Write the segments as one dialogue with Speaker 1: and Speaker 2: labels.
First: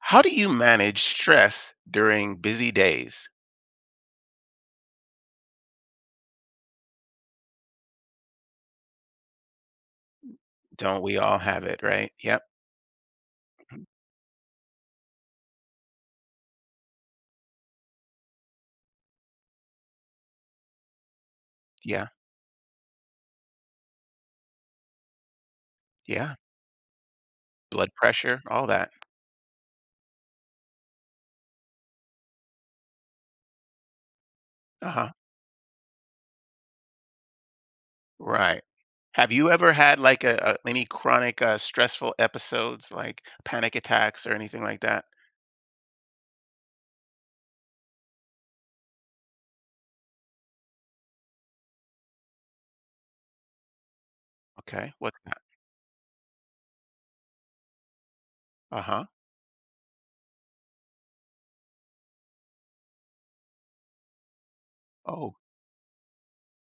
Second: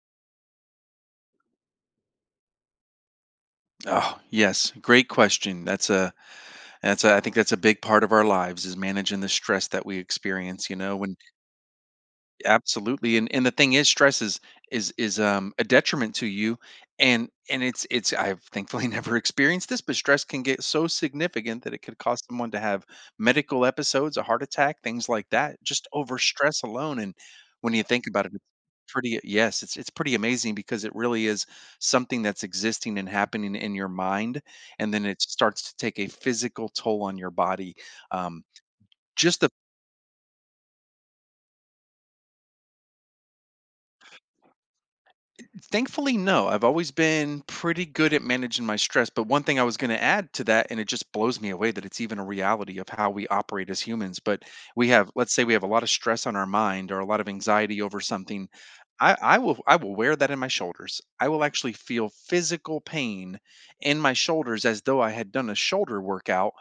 Speaker 1: How do you manage stress during busy days?
Speaker 2: Oh, yes. Great question. That's a I think that's a big part of our lives is managing the stress that we experience, you know,
Speaker 1: Don't we
Speaker 2: when
Speaker 1: all have it, right? Yep.
Speaker 2: absolutely, and the thing is, stress is a detriment to you, and it's I've thankfully never experienced this, but stress can get so significant that it could
Speaker 1: Yeah.
Speaker 2: cause someone to have medical episodes, a heart attack, things like that, just over
Speaker 1: Yeah.
Speaker 2: stress alone. And when you
Speaker 1: Blood
Speaker 2: think about it,
Speaker 1: pressure,
Speaker 2: it's
Speaker 1: all that.
Speaker 2: pretty yes, it's it's pretty amazing because it really is something that's existing and happening in your mind, and then
Speaker 1: Uh-huh.
Speaker 2: it starts to take a physical toll on your body. Um,
Speaker 1: Right. Have
Speaker 2: just the
Speaker 1: you ever had like a any chronic stressful episodes like panic attacks or anything like that?
Speaker 2: Thankfully, no. I've always been pretty good at managing my stress. But one thing I was going to add to that, and it just blows me away that it's even a reality of how we operate as humans. But
Speaker 1: Okay. What's
Speaker 2: let's
Speaker 1: that?
Speaker 2: say we have a lot of stress on our mind or a lot of anxiety over something.
Speaker 1: Uh-huh.
Speaker 2: I will wear that in my shoulders. I will actually feel physical pain in my shoulders as though I had
Speaker 1: Oh.
Speaker 2: done a shoulder workout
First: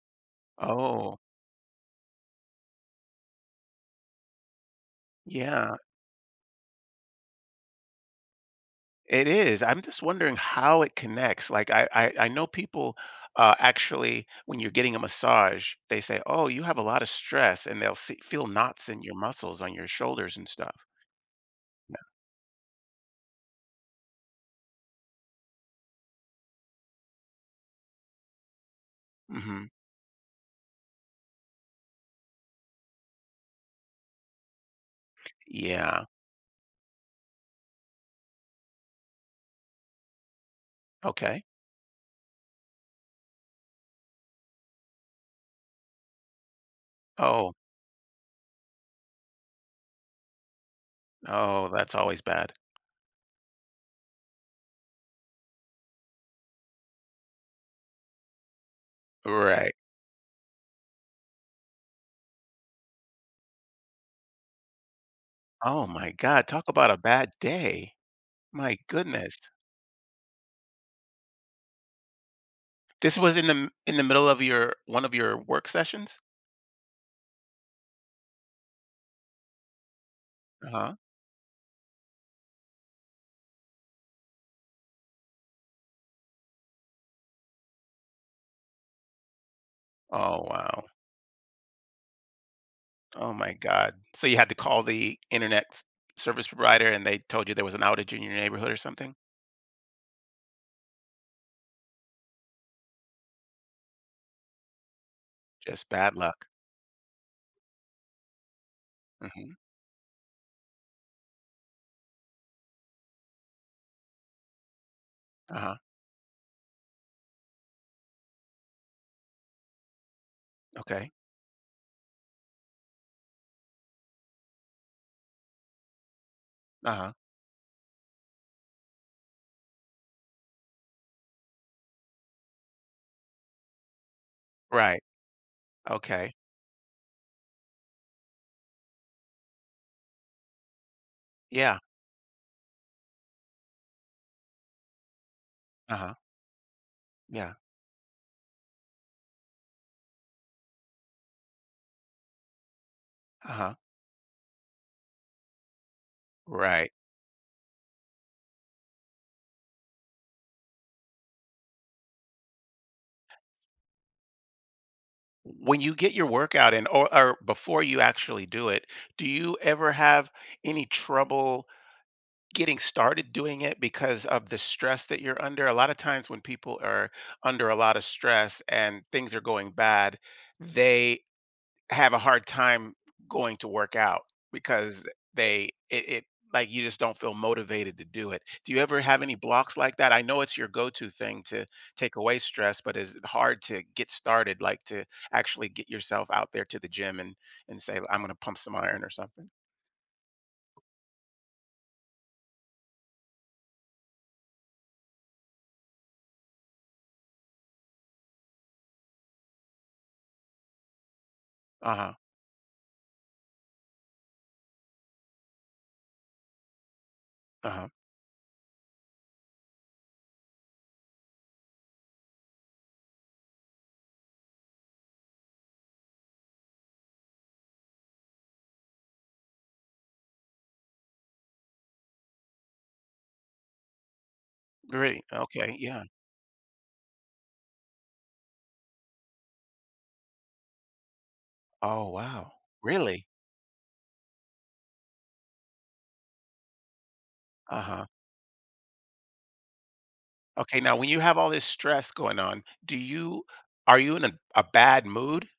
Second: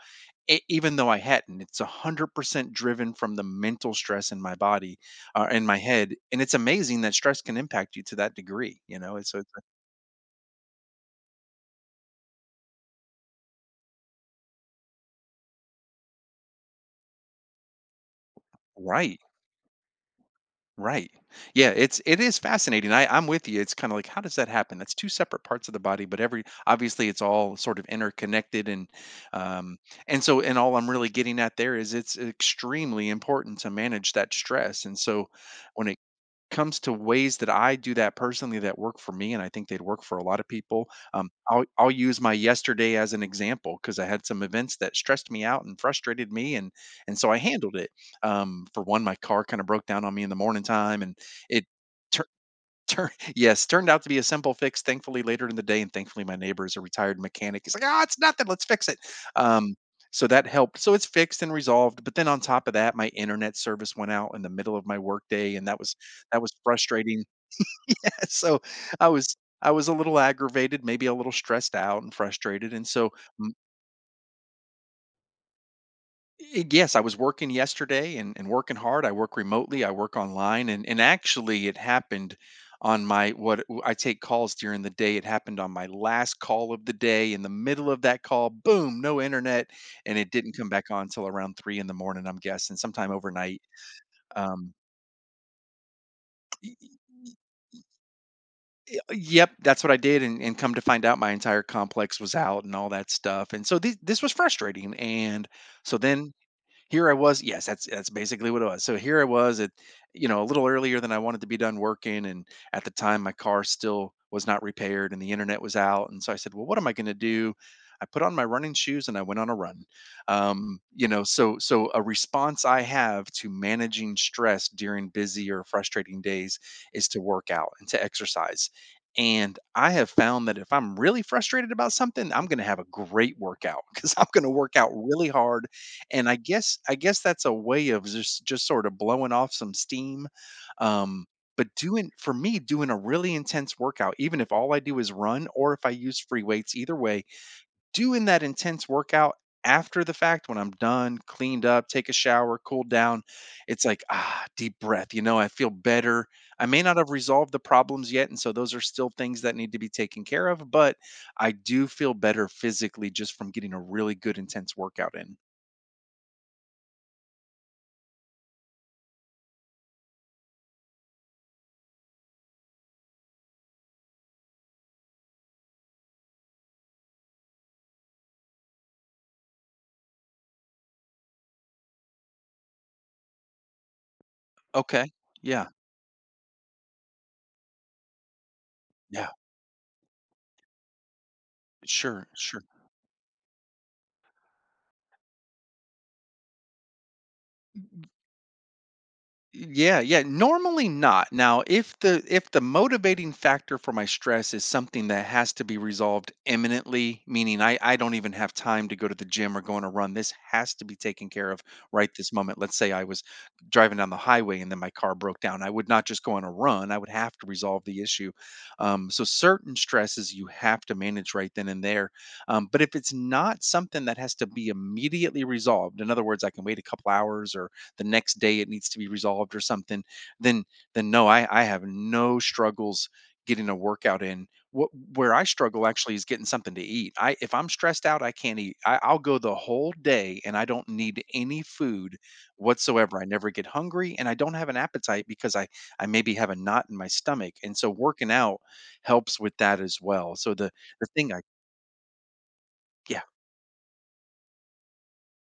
Speaker 2: e even though
Speaker 1: Oh.
Speaker 2: I hadn't, it's 100% driven from the mental stress in my body, in
Speaker 1: Yeah.
Speaker 2: my head, and it's amazing that stress can impact you to that degree, you know, and
Speaker 1: It
Speaker 2: so it's
Speaker 1: is.
Speaker 2: like
Speaker 1: I'm just wondering how it connects. Like I know people, actually when you're getting a massage, they say, "Oh, you have a lot of stress," and they'll see, feel knots in your
Speaker 2: right,
Speaker 1: muscles on your shoulders and stuff.
Speaker 2: right. Yeah, it's it is fascinating. I'm with you. It's kind of like, how does that happen? That's two separate parts of the body, but every obviously it's all sort of interconnected
Speaker 1: Yeah. Hmm.
Speaker 2: um and all I'm really getting at there is it's extremely important to manage that stress. And so when it
Speaker 1: Yeah.
Speaker 2: comes to ways that I do that personally that work for me, and I think they'd work for a lot of people. Um,
Speaker 1: Okay.
Speaker 2: I'll I'll use my yesterday as an example because I had some events that stressed me out and frustrated me, and so I
Speaker 1: Oh.
Speaker 2: handled it. For one, my car kind of broke down on me in the morning time, and it.
Speaker 1: Oh, that's always bad.
Speaker 2: Tur yes, turned out to be a simple fix, thankfully, later in the day, and thankfully, my neighbor is a retired mechanic. He's like, "Ah, it's nothing. Let's fix it."
Speaker 1: Right.
Speaker 2: Um, so that helped. So it's fixed and resolved. But then on top of that, my internet service went out in the middle of my workday, and that
Speaker 1: Oh
Speaker 2: was
Speaker 1: my
Speaker 2: that
Speaker 1: God.
Speaker 2: was
Speaker 1: Talk about a
Speaker 2: frustrating.
Speaker 1: bad day.
Speaker 2: So
Speaker 1: My
Speaker 2: I was
Speaker 1: goodness.
Speaker 2: I was a little aggravated, maybe a little stressed out and frustrated. And so
Speaker 1: This was in in the middle of your one of your work sessions.
Speaker 2: Yes, I was working yesterday, and working hard. I work remotely. I work
Speaker 1: Uh
Speaker 2: online,
Speaker 1: huh.
Speaker 2: and actually, it happened on my I take calls during the day. It happened on my last call of the day. In the middle of that call, boom, no internet, and it
Speaker 1: Oh
Speaker 2: didn't come
Speaker 1: wow.
Speaker 2: back on until around three in the morning. I'm guessing sometime
Speaker 1: Oh my
Speaker 2: overnight.
Speaker 1: God. So you had to
Speaker 2: Um,
Speaker 1: call the internet service
Speaker 2: y-
Speaker 1: provider
Speaker 2: y-
Speaker 1: and they told you there was an outage in your neighborhood or
Speaker 2: y-
Speaker 1: something?
Speaker 2: yep, that's what I did, and come to find out, my entire complex was out and all that stuff. And so this was frustrating. And
Speaker 1: Just
Speaker 2: so
Speaker 1: bad
Speaker 2: then
Speaker 1: luck.
Speaker 2: here I was. Yes, that's basically what it was. So here I
Speaker 1: Hmm.
Speaker 2: was at, you know, a little earlier than I wanted to be done working, and at the time my car still was not repaired and the internet
Speaker 1: Uh-huh.
Speaker 2: was out, and so I said, well, what am I going to do? I put on my running shoes and I went on a run. You
Speaker 1: Okay.
Speaker 2: know, so a response I have to managing stress during busy or frustrating days is
Speaker 1: Uh-huh.
Speaker 2: to work out and to exercise. And I have found that if I'm really frustrated about something, I'm going to have a great workout because I'm going to work out
Speaker 1: Right.
Speaker 2: really hard and
Speaker 1: Okay.
Speaker 2: I guess that's a way of just sort of blowing off some steam. Um, but
Speaker 1: Yeah.
Speaker 2: doing for me, doing a really intense workout, even if all I do is run or if I
Speaker 1: Uh-huh.
Speaker 2: use free weights, either way,
Speaker 1: Yeah.
Speaker 2: doing that intense workout after the fact when I'm done, cleaned up, take a shower, cooled down,
Speaker 1: Uh-huh.
Speaker 2: it's like, ah, deep breath. You know, I feel better. I may
Speaker 1: Right.
Speaker 2: not have resolved the problems yet. And so those are still things that need to be taken care of, but I do feel better physically just from getting a really good intense workout in.
Speaker 1: When you get your workout in or before you actually do it, do you ever have any trouble getting started doing it because of the stress that you're under? A lot of times when people are under a lot of stress and things are going bad, they have a hard time going to work out because
Speaker 2: Okay.
Speaker 1: they
Speaker 2: Yeah.
Speaker 1: it, it like you just don't feel motivated to do it. Do you ever have
Speaker 2: Yeah.
Speaker 1: any blocks like that? I know it's your go-to thing to take
Speaker 2: Sure.
Speaker 1: away
Speaker 2: Sure.
Speaker 1: stress, but is it hard to get started, like to actually get yourself out there to the gym and say,
Speaker 2: Mhm.
Speaker 1: I'm gonna pump some iron or something?
Speaker 2: Yeah, yeah, normally not. Now, if the motivating factor for my stress is something that has to be resolved imminently, meaning I don't even have time to go to the gym or go on a run, this has to be taken care of right
Speaker 1: Uh-huh.
Speaker 2: this moment. Let's say I was driving down the highway and then my car broke down. I would not just go on a run. I would have to resolve
Speaker 1: Uh-huh.
Speaker 2: the issue. So certain stresses you have to manage right then and there. But if it's not something that has to be immediately resolved, in other words, I can wait a couple hours or the next day it needs to be resolved or something, then no, I have no struggles getting a workout in. What
Speaker 1: Great.
Speaker 2: Where I
Speaker 1: Okay.
Speaker 2: struggle
Speaker 1: Yeah.
Speaker 2: actually is getting something to eat. I If I'm stressed out, I can't eat. I'll go the whole day and I don't need any
Speaker 1: Oh
Speaker 2: food
Speaker 1: wow.
Speaker 2: whatsoever. I
Speaker 1: Really?
Speaker 2: never get hungry and I don't have an appetite because I maybe have a knot in my stomach, and so
Speaker 1: Uh-huh.
Speaker 2: working out helps with that as well. So
Speaker 1: Okay, now
Speaker 2: the
Speaker 1: when you
Speaker 2: thing
Speaker 1: have
Speaker 2: I
Speaker 1: all this stress going on, do
Speaker 2: Yeah,
Speaker 1: you are you in a bad mood?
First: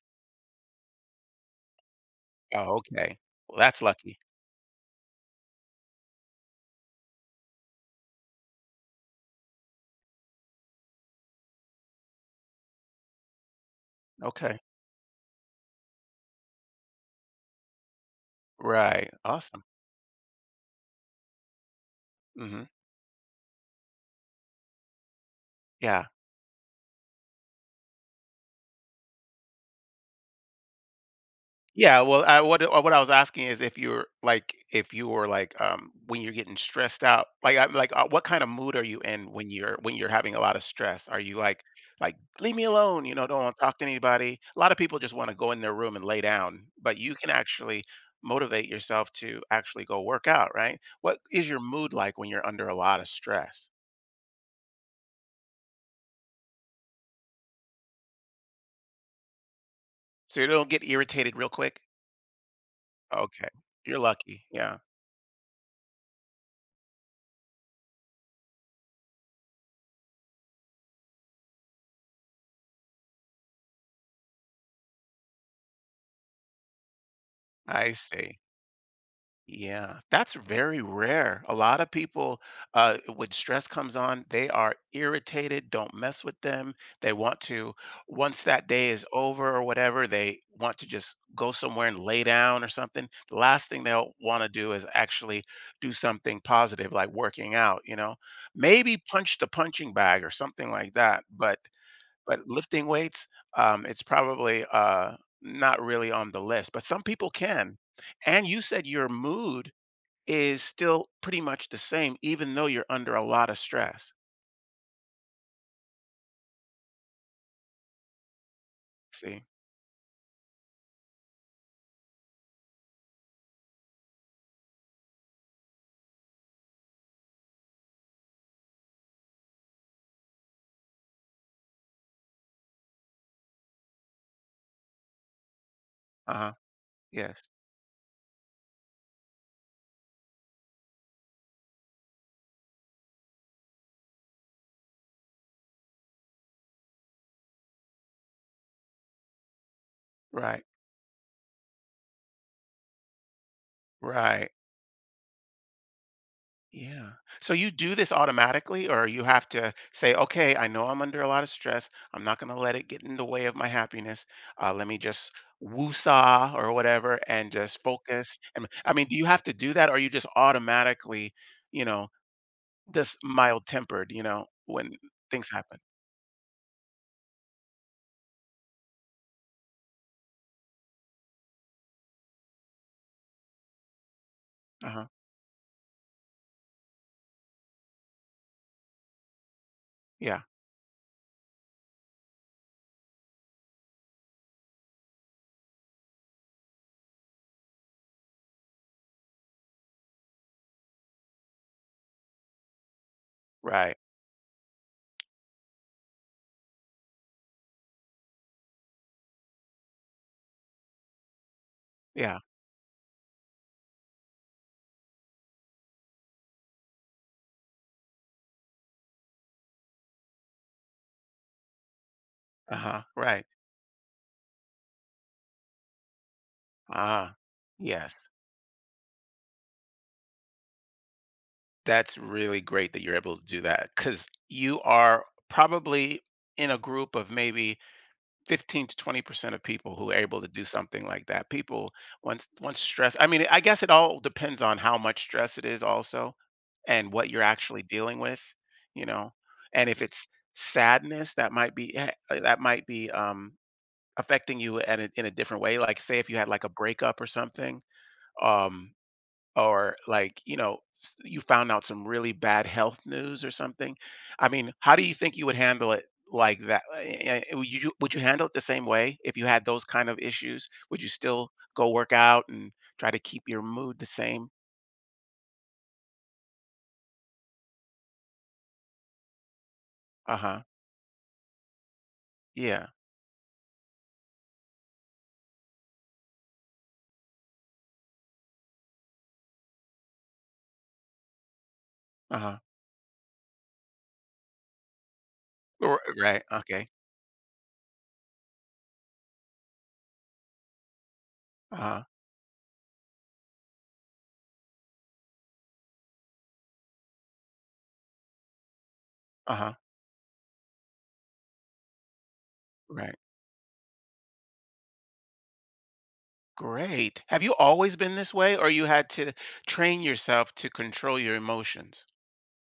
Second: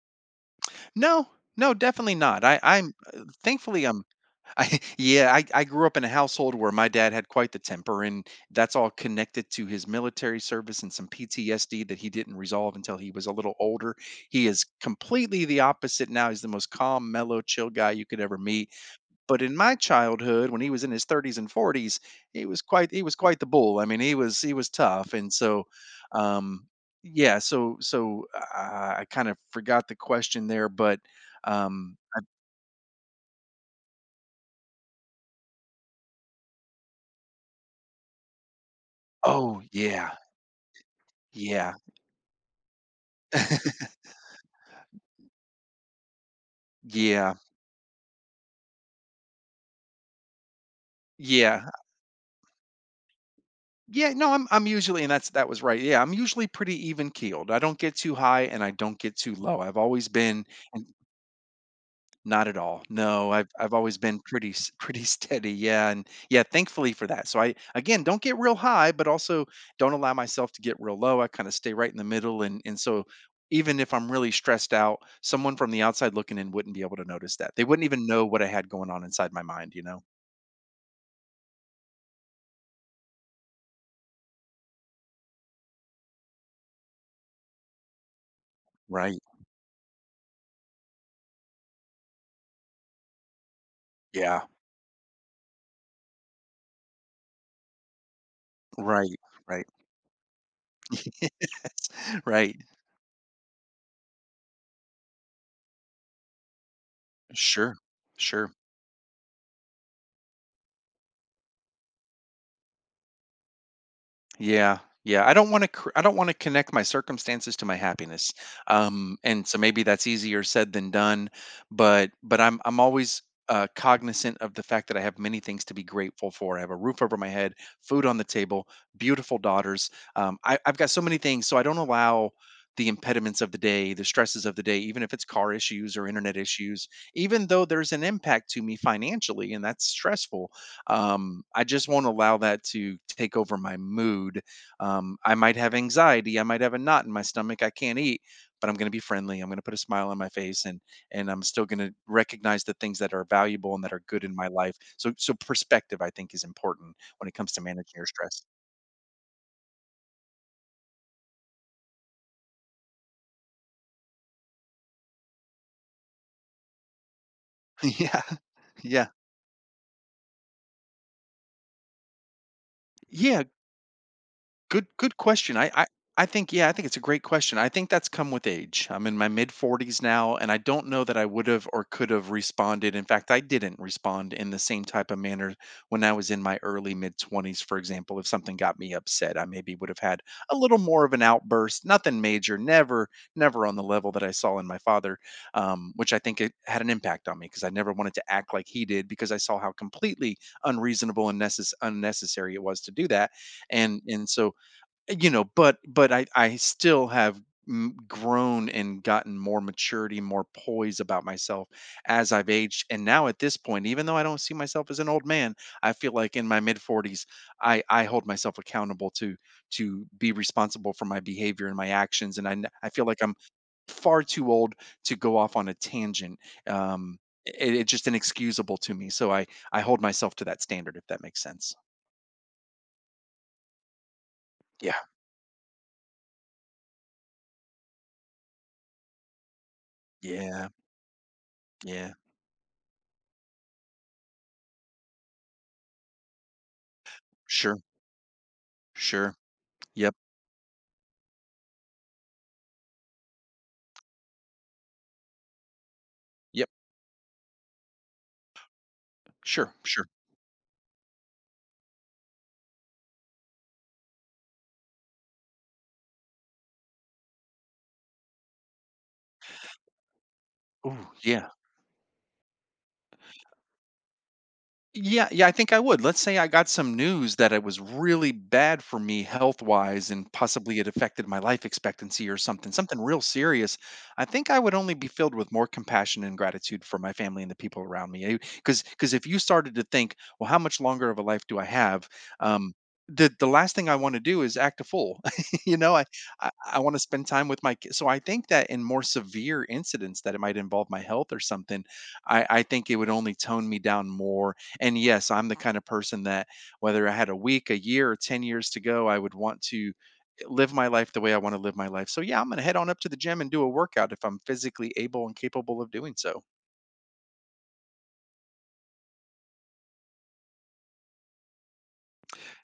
Speaker 2: no, no, definitely not. i
Speaker 1: Oh,
Speaker 2: i'm
Speaker 1: okay.
Speaker 2: uh,
Speaker 1: Well, that's
Speaker 2: thankfully i'm
Speaker 1: lucky.
Speaker 2: I yeah, I grew up in a household where my dad had quite the temper, and that's all connected to his military service and some PTSD that he didn't resolve until he was a little older. He
Speaker 1: Okay.
Speaker 2: is completely the opposite now. He's the most calm, mellow, chill guy you could ever meet.
Speaker 1: Right.
Speaker 2: But in
Speaker 1: Awesome.
Speaker 2: my childhood, when he was in his 30s and 40s, he was
Speaker 1: Hmm.
Speaker 2: quite the bull. I mean, he was tough, and so
Speaker 1: Yeah.
Speaker 2: um, yeah, so I kind of forgot the question there, but um,
Speaker 1: Yeah, well, what I was asking is if you were like when you're getting stressed out, like what kind of mood are you in when
Speaker 2: oh
Speaker 1: you're when you're
Speaker 2: yeah,
Speaker 1: having a lot of stress? Are you like
Speaker 2: yeah.
Speaker 1: leave me alone, you know, don't want to talk to anybody? A lot of people just want to go in their room and lay down, but you can
Speaker 2: Yeah.
Speaker 1: actually motivate yourself to actually go work out, right? What is your
Speaker 2: Yeah.
Speaker 1: mood like when you're under a lot of stress?
Speaker 2: Yeah, no, I'm usually and that's that was right. Yeah, I'm usually pretty even keeled. I don't get too high and I don't get too low. I've always
Speaker 1: So
Speaker 2: been
Speaker 1: you don't get
Speaker 2: and
Speaker 1: irritated real quick?
Speaker 2: not at all. No,
Speaker 1: Okay.
Speaker 2: I've always
Speaker 1: You're
Speaker 2: been
Speaker 1: lucky. Yeah.
Speaker 2: pretty steady. Yeah, and yeah, thankfully for that. So I again, don't get real high, but also don't allow myself to get real low. I kind of stay right in the middle, and so even if I'm really stressed out, someone from the outside looking in wouldn't be able to notice that. They wouldn't
Speaker 1: I
Speaker 2: even know
Speaker 1: see.
Speaker 2: what I had going on inside my mind, you
Speaker 1: Yeah,
Speaker 2: know?
Speaker 1: that's very rare. A lot of people, when stress comes on, they are irritated. Don't mess with them. They want to, once that day is
Speaker 2: Right.
Speaker 1: over or whatever, they want to just go somewhere and lay down or something. The last thing they'll want
Speaker 2: Yeah.
Speaker 1: to do is actually do something positive, like working out, maybe
Speaker 2: Right.
Speaker 1: punch the
Speaker 2: Right.
Speaker 1: punching bag or something like that. But but
Speaker 2: Right.
Speaker 1: lifting weights, it's probably not really on the list. But some people can.
Speaker 2: Sure.
Speaker 1: And
Speaker 2: Sure.
Speaker 1: you said your mood is still pretty much the same, even though you're under a lot of stress.
Speaker 2: Yeah. Yeah. I don't want to connect my circumstances to my happiness.
Speaker 1: See?
Speaker 2: And so maybe that's easier said than done, but I'm always cognizant of the fact that I have many things to be grateful for. I have a roof over my head, food on the table, beautiful daughters. I've got so many things, so I don't allow the impediments of the day, the stresses of the day, even if it's car issues or internet
Speaker 1: Uh-huh.
Speaker 2: issues,
Speaker 1: Yes.
Speaker 2: even though there's an impact to me financially and that's stressful. I just won't allow that to take over my mood. I might have anxiety. I might have a knot in my stomach. I can't eat, but I'm going to be friendly. I'm going to put a smile on my
Speaker 1: Right.
Speaker 2: face, and I'm still going to recognize the things that are valuable and that are good in my
Speaker 1: Right.
Speaker 2: life. So perspective, I think, is important
Speaker 1: Yeah.
Speaker 2: when it comes
Speaker 1: So
Speaker 2: to
Speaker 1: you do
Speaker 2: managing your
Speaker 1: this
Speaker 2: stress.
Speaker 1: automatically, or you have to say, okay, I know I'm under a lot of stress. I'm not going to let it get in the way of my happiness. Let me just woosah or whatever and just
Speaker 2: yeah,
Speaker 1: focus. And I mean,
Speaker 2: yeah.
Speaker 1: do you have to do that, or are you just automatically, you know, just
Speaker 2: Yeah,
Speaker 1: mild tempered,
Speaker 2: good
Speaker 1: when
Speaker 2: good
Speaker 1: things
Speaker 2: question. I
Speaker 1: happen?
Speaker 2: I I think yeah, I think it's a great question. I think that's come with age. I'm in my mid 40s now and I don't know that I would have or could have responded. In fact, I didn't respond in the same
Speaker 1: Uh huh.
Speaker 2: type of manner when I was in my early mid 20s, for example. If something got me upset, I maybe would have had
Speaker 1: Yeah.
Speaker 2: a little more of an outburst. Nothing major, never on the level that I saw in my father, which I think it had an impact on me because I never wanted to act like he did because I saw how completely unreasonable and unnecessary it was to do that.
Speaker 1: Right.
Speaker 2: And so you know but I still grown and gotten more maturity, more poise about myself as
Speaker 1: Yeah.
Speaker 2: I've aged. And now at this point, even though I don't see myself as an old man, I feel like in my mid 40s, I hold myself accountable to be responsible for my behavior and my actions. And i n-
Speaker 1: Uh
Speaker 2: i
Speaker 1: huh.
Speaker 2: feel like I'm
Speaker 1: Right.
Speaker 2: far too old to go off on a tangent. um
Speaker 1: Ah,
Speaker 2: it's just
Speaker 1: yes.
Speaker 2: inexcusable to me, so I hold myself to that standard, if that makes sense.
Speaker 1: That's really great that you're able to do that because you
Speaker 2: Yeah,
Speaker 1: are probably in a group of maybe 15 to 20% of people who are able to do
Speaker 2: yeah,
Speaker 1: something like that. People,
Speaker 2: yeah.
Speaker 1: once stress, I mean, I guess it all depends on how much stress it is also and what you're actually
Speaker 2: Sure,
Speaker 1: dealing with, you know.
Speaker 2: sure.
Speaker 1: And if
Speaker 2: Yep.
Speaker 1: it's sadness, that might be affecting you at in a different way. Like say if you had like
Speaker 2: Yep.
Speaker 1: a breakup or something. Um
Speaker 2: Sure,
Speaker 1: or
Speaker 2: sure.
Speaker 1: like you found out some really bad health news or something. I mean, how do you think you would handle it like that? Would you handle it the same way if you had those kind of issues? Would you
Speaker 2: Oh,
Speaker 1: still
Speaker 2: yeah.
Speaker 1: go work out and try to keep your mood the same?
Speaker 2: Yeah, yeah, I think I would. Let's say I got some news that it was really bad for me health-wise and
Speaker 1: Uh-huh.
Speaker 2: possibly it affected my life expectancy or something,
Speaker 1: Yeah.
Speaker 2: something real serious. I think I would only be filled with more compassion and gratitude for my family and the people around me. Because if you started to think, well, how much longer of a life do I have?
Speaker 1: Uh-huh.
Speaker 2: Um, the last thing I want to do is act a fool. you know,
Speaker 1: R-
Speaker 2: I
Speaker 1: right
Speaker 2: I
Speaker 1: Okay.
Speaker 2: want to spend time with my kids. So I think that in more severe incidents that it might involve my health or something,
Speaker 1: Uh-huh.
Speaker 2: I think it would only tone me down more. And yes, I'm the kind of person that, whether I had a week, a year, or 10 years to go, I would want
Speaker 1: Uh-huh.
Speaker 2: to live my life the way I want to live my life. So yeah, I'm going to head on up to
Speaker 1: Right.
Speaker 2: the gym and do a workout if I'm physically able and capable of doing so.
Speaker 1: Great. Have you always been this way, or you had to train yourself to control your emotions?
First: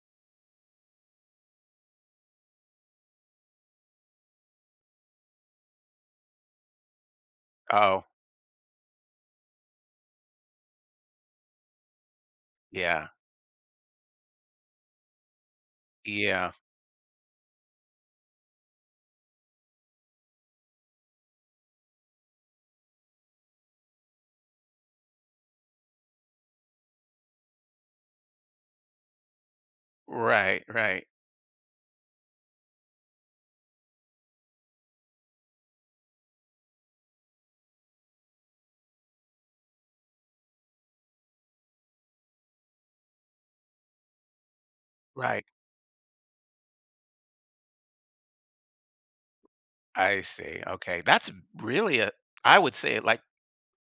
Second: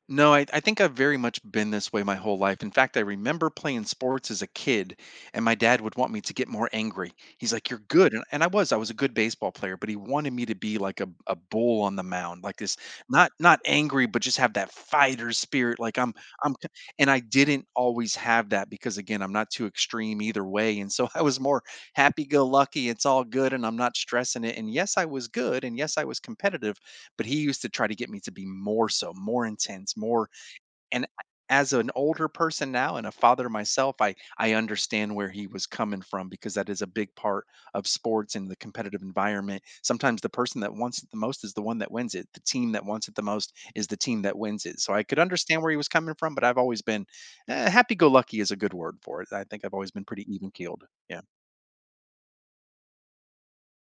Speaker 2: No, I think I've very much been this way my whole life. In fact, I remember playing sports as a kid, and my dad would want me to get more angry. He's like, "You're
Speaker 1: Oh
Speaker 2: good." And I was a good baseball player, but he wanted me to be like a bull on the mound, like this,
Speaker 1: yeah.
Speaker 2: not angry, but just have that fighter spirit. Like
Speaker 1: Yeah.
Speaker 2: I'm c- and I didn't always have that because, again, I'm not too extreme either way. And so I was more happy go lucky, it's all good, and I'm not stressing it. And yes, I was good, and yes, I was competitive, but he used to try to get me to be more so, more intense, more.
Speaker 1: Right.
Speaker 2: And
Speaker 1: Right.
Speaker 2: as an older person now and a father myself, I understand where he was coming from, because that is a big part of sports and the competitive environment. Sometimes the person that wants it the most is the one that wins it. The team that wants it the most is the team that wins it. So I could
Speaker 1: Right.
Speaker 2: understand where he was coming from, but I've always been, eh, happy go lucky is a good word for it. I think I've always been
Speaker 1: I
Speaker 2: pretty even
Speaker 1: see.
Speaker 2: keeled.
Speaker 1: Okay.
Speaker 2: Yeah.
Speaker 1: That's really I would say like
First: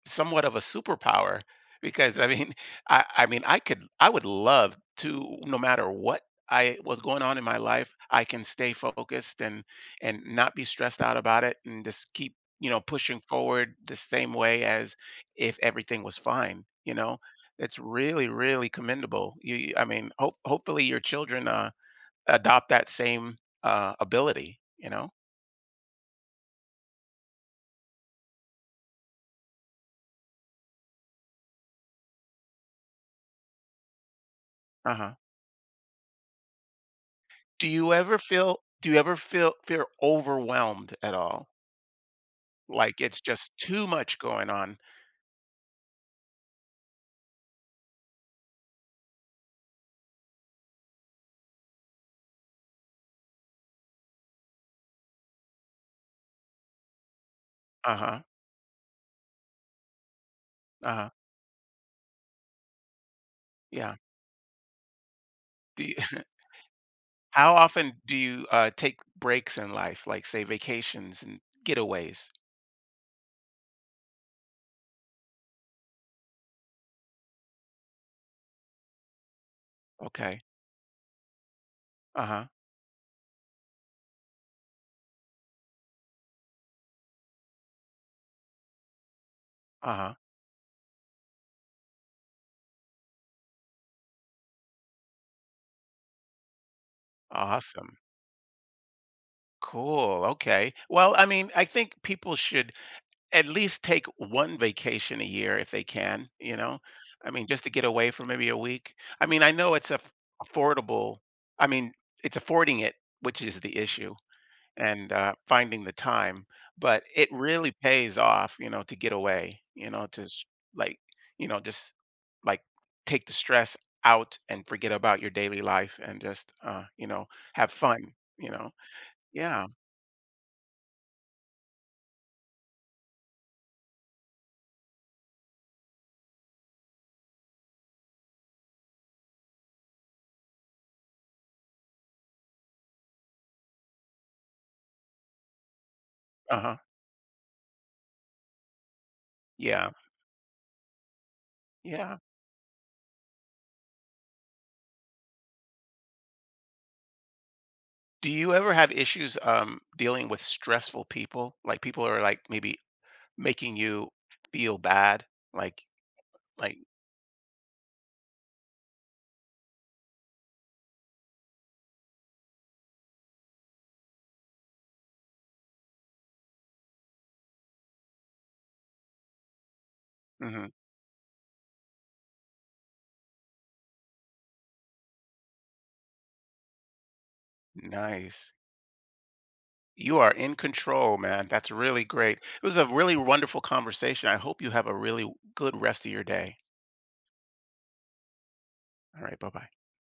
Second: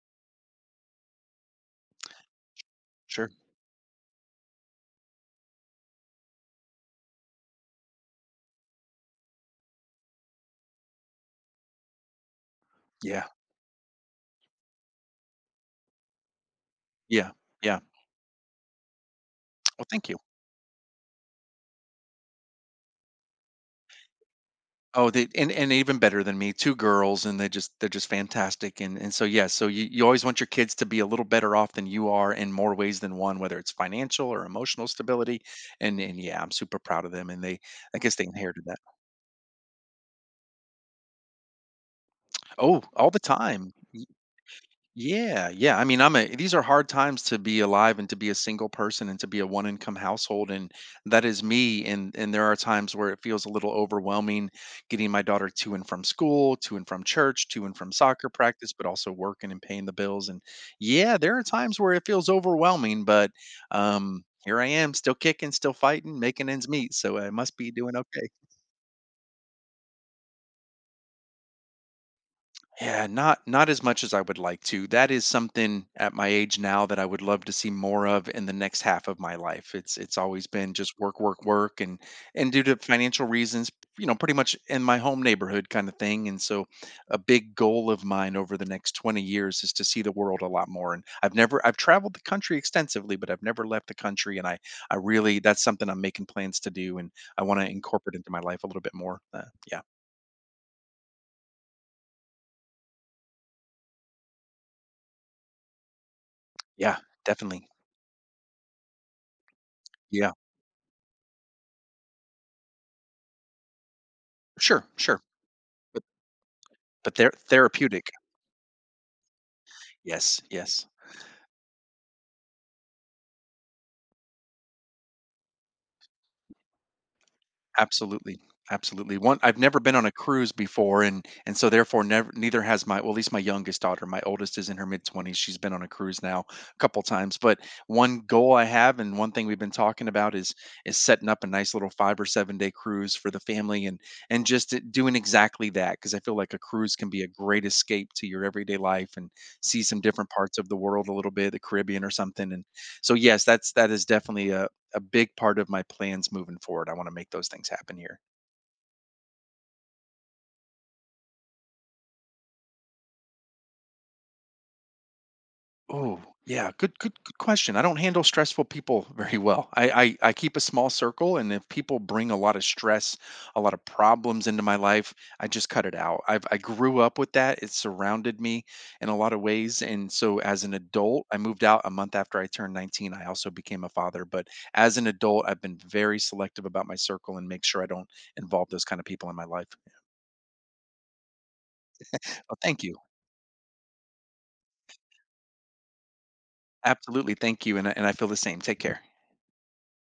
Speaker 1: somewhat of a superpower because I mean, I
Speaker 2: Sure.
Speaker 1: mean, I would love to, no matter what I was going on in my life, I can stay focused and not be stressed out about it and just keep, pushing
Speaker 2: Yeah.
Speaker 1: forward the same way as if everything was fine, you know?
Speaker 2: Yeah.
Speaker 1: It's
Speaker 2: Yeah.
Speaker 1: really, really commendable. I
Speaker 2: Well, thank
Speaker 1: mean,
Speaker 2: you.
Speaker 1: hopefully your children adopt that same ability, you
Speaker 2: Oh,
Speaker 1: know?
Speaker 2: they and even better than me. two girls, and they're just fantastic. And so, yeah, so you always want your kids to be a little better off than you are in more ways than one, whether it's financial or emotional
Speaker 1: Uh huh.
Speaker 2: stability. And yeah, I'm super proud of them, and they,
Speaker 1: Do you
Speaker 2: I guess
Speaker 1: ever
Speaker 2: they
Speaker 1: feel
Speaker 2: inherited that.
Speaker 1: do you ever feel overwhelmed at all?
Speaker 2: Oh,
Speaker 1: Like
Speaker 2: all the
Speaker 1: it's just
Speaker 2: time.
Speaker 1: too much going on?
Speaker 2: Yeah, yeah. I mean, I'm a these are hard times to be alive and to be a single person and to be a one income household, and that is me. And there are times where it feels a little overwhelming, getting my daughter to and from school, to and from church, to and from
Speaker 1: Uh-huh.
Speaker 2: soccer practice, but also working and paying the bills. And
Speaker 1: Uh-huh.
Speaker 2: yeah, there are times where it feels overwhelming, but
Speaker 1: Yeah.
Speaker 2: here I am, still kicking, still
Speaker 1: Do you
Speaker 2: fighting, making ends meet, so I
Speaker 1: How
Speaker 2: must be
Speaker 1: often
Speaker 2: doing
Speaker 1: do
Speaker 2: okay.
Speaker 1: you, take breaks in life, like, say, vacations and getaways?
Speaker 2: Yeah, not not as much as I would like to. That is something at my age now that I would love to see more of in the next half of my life. It's
Speaker 1: Okay.
Speaker 2: always been just work, work, work. and
Speaker 1: Uh-huh.
Speaker 2: and due to financial reasons, you know, pretty much in my home neighborhood kind of thing. And so, a big goal of mine over the next 20 years is to see the
Speaker 1: Uh-huh.
Speaker 2: world a lot more. And I've never I've traveled the country extensively, but I've never left the country. And I really, that's something I'm making plans to do, and I want to
Speaker 1: Awesome.
Speaker 2: incorporate into my life a little bit more. Yeah,
Speaker 1: Cool, okay. Well, I mean, I think people should at least take one vacation a year if they can, you know?
Speaker 2: yeah,
Speaker 1: I mean, just
Speaker 2: definitely.
Speaker 1: to get away for maybe a week. I mean, I know it's
Speaker 2: Yeah,
Speaker 1: affordable. I mean, it's affording it, which is the issue,
Speaker 2: sure,
Speaker 1: and,
Speaker 2: sure.
Speaker 1: finding the time, but
Speaker 2: But
Speaker 1: it
Speaker 2: they're
Speaker 1: really
Speaker 2: therapeutic.
Speaker 1: pays off, to get away, to
Speaker 2: Yes,
Speaker 1: s
Speaker 2: yes,
Speaker 1: like, just, like, take the stress out and forget about your daily life and just, have fun,
Speaker 2: absolutely,
Speaker 1: you know?
Speaker 2: absolutely. One, I've
Speaker 1: Yeah.
Speaker 2: never been on a cruise before, and so therefore never, neither has at least my youngest daughter. My oldest is in her mid-20s. She's been on a cruise now a couple times. But one goal I have and one thing we've been talking about is setting up a nice little 5 or 7-day cruise for the family, and just doing exactly that, because I feel like a
Speaker 1: Uh-huh.
Speaker 2: cruise can be a great escape to your everyday life and see
Speaker 1: Yeah.
Speaker 2: some different parts of the world a little bit, the Caribbean or
Speaker 1: Yeah.
Speaker 2: something. And so yes, that is definitely a big part of my plans moving forward. I want to make those things happen here.
Speaker 1: Do you ever have issues dealing with stressful people? Like people are like maybe making you feel bad? Like
Speaker 2: Oh, yeah,
Speaker 1: like
Speaker 2: good, good, good question. I don't handle stressful people very well. I keep a small circle, and if people bring a lot of stress, a lot of problems into my life, I just cut it out. I grew up with that. It surrounded me in a lot of ways, and so as
Speaker 1: mhm.
Speaker 2: an adult, I moved out a month after I turned 19. I also became a father. But as an adult, I've been very selective about my circle and make sure I don't
Speaker 1: Nice.
Speaker 2: involve those kind of people in my life.
Speaker 1: You are in control, man. That's really great.
Speaker 2: Oh,
Speaker 1: It was
Speaker 2: thank
Speaker 1: a
Speaker 2: you.
Speaker 1: really wonderful conversation. I hope you have a really good rest of your day.
Speaker 2: Absolutely. Thank you. And I feel the same. Take care.
Speaker 1: All right, bye-bye.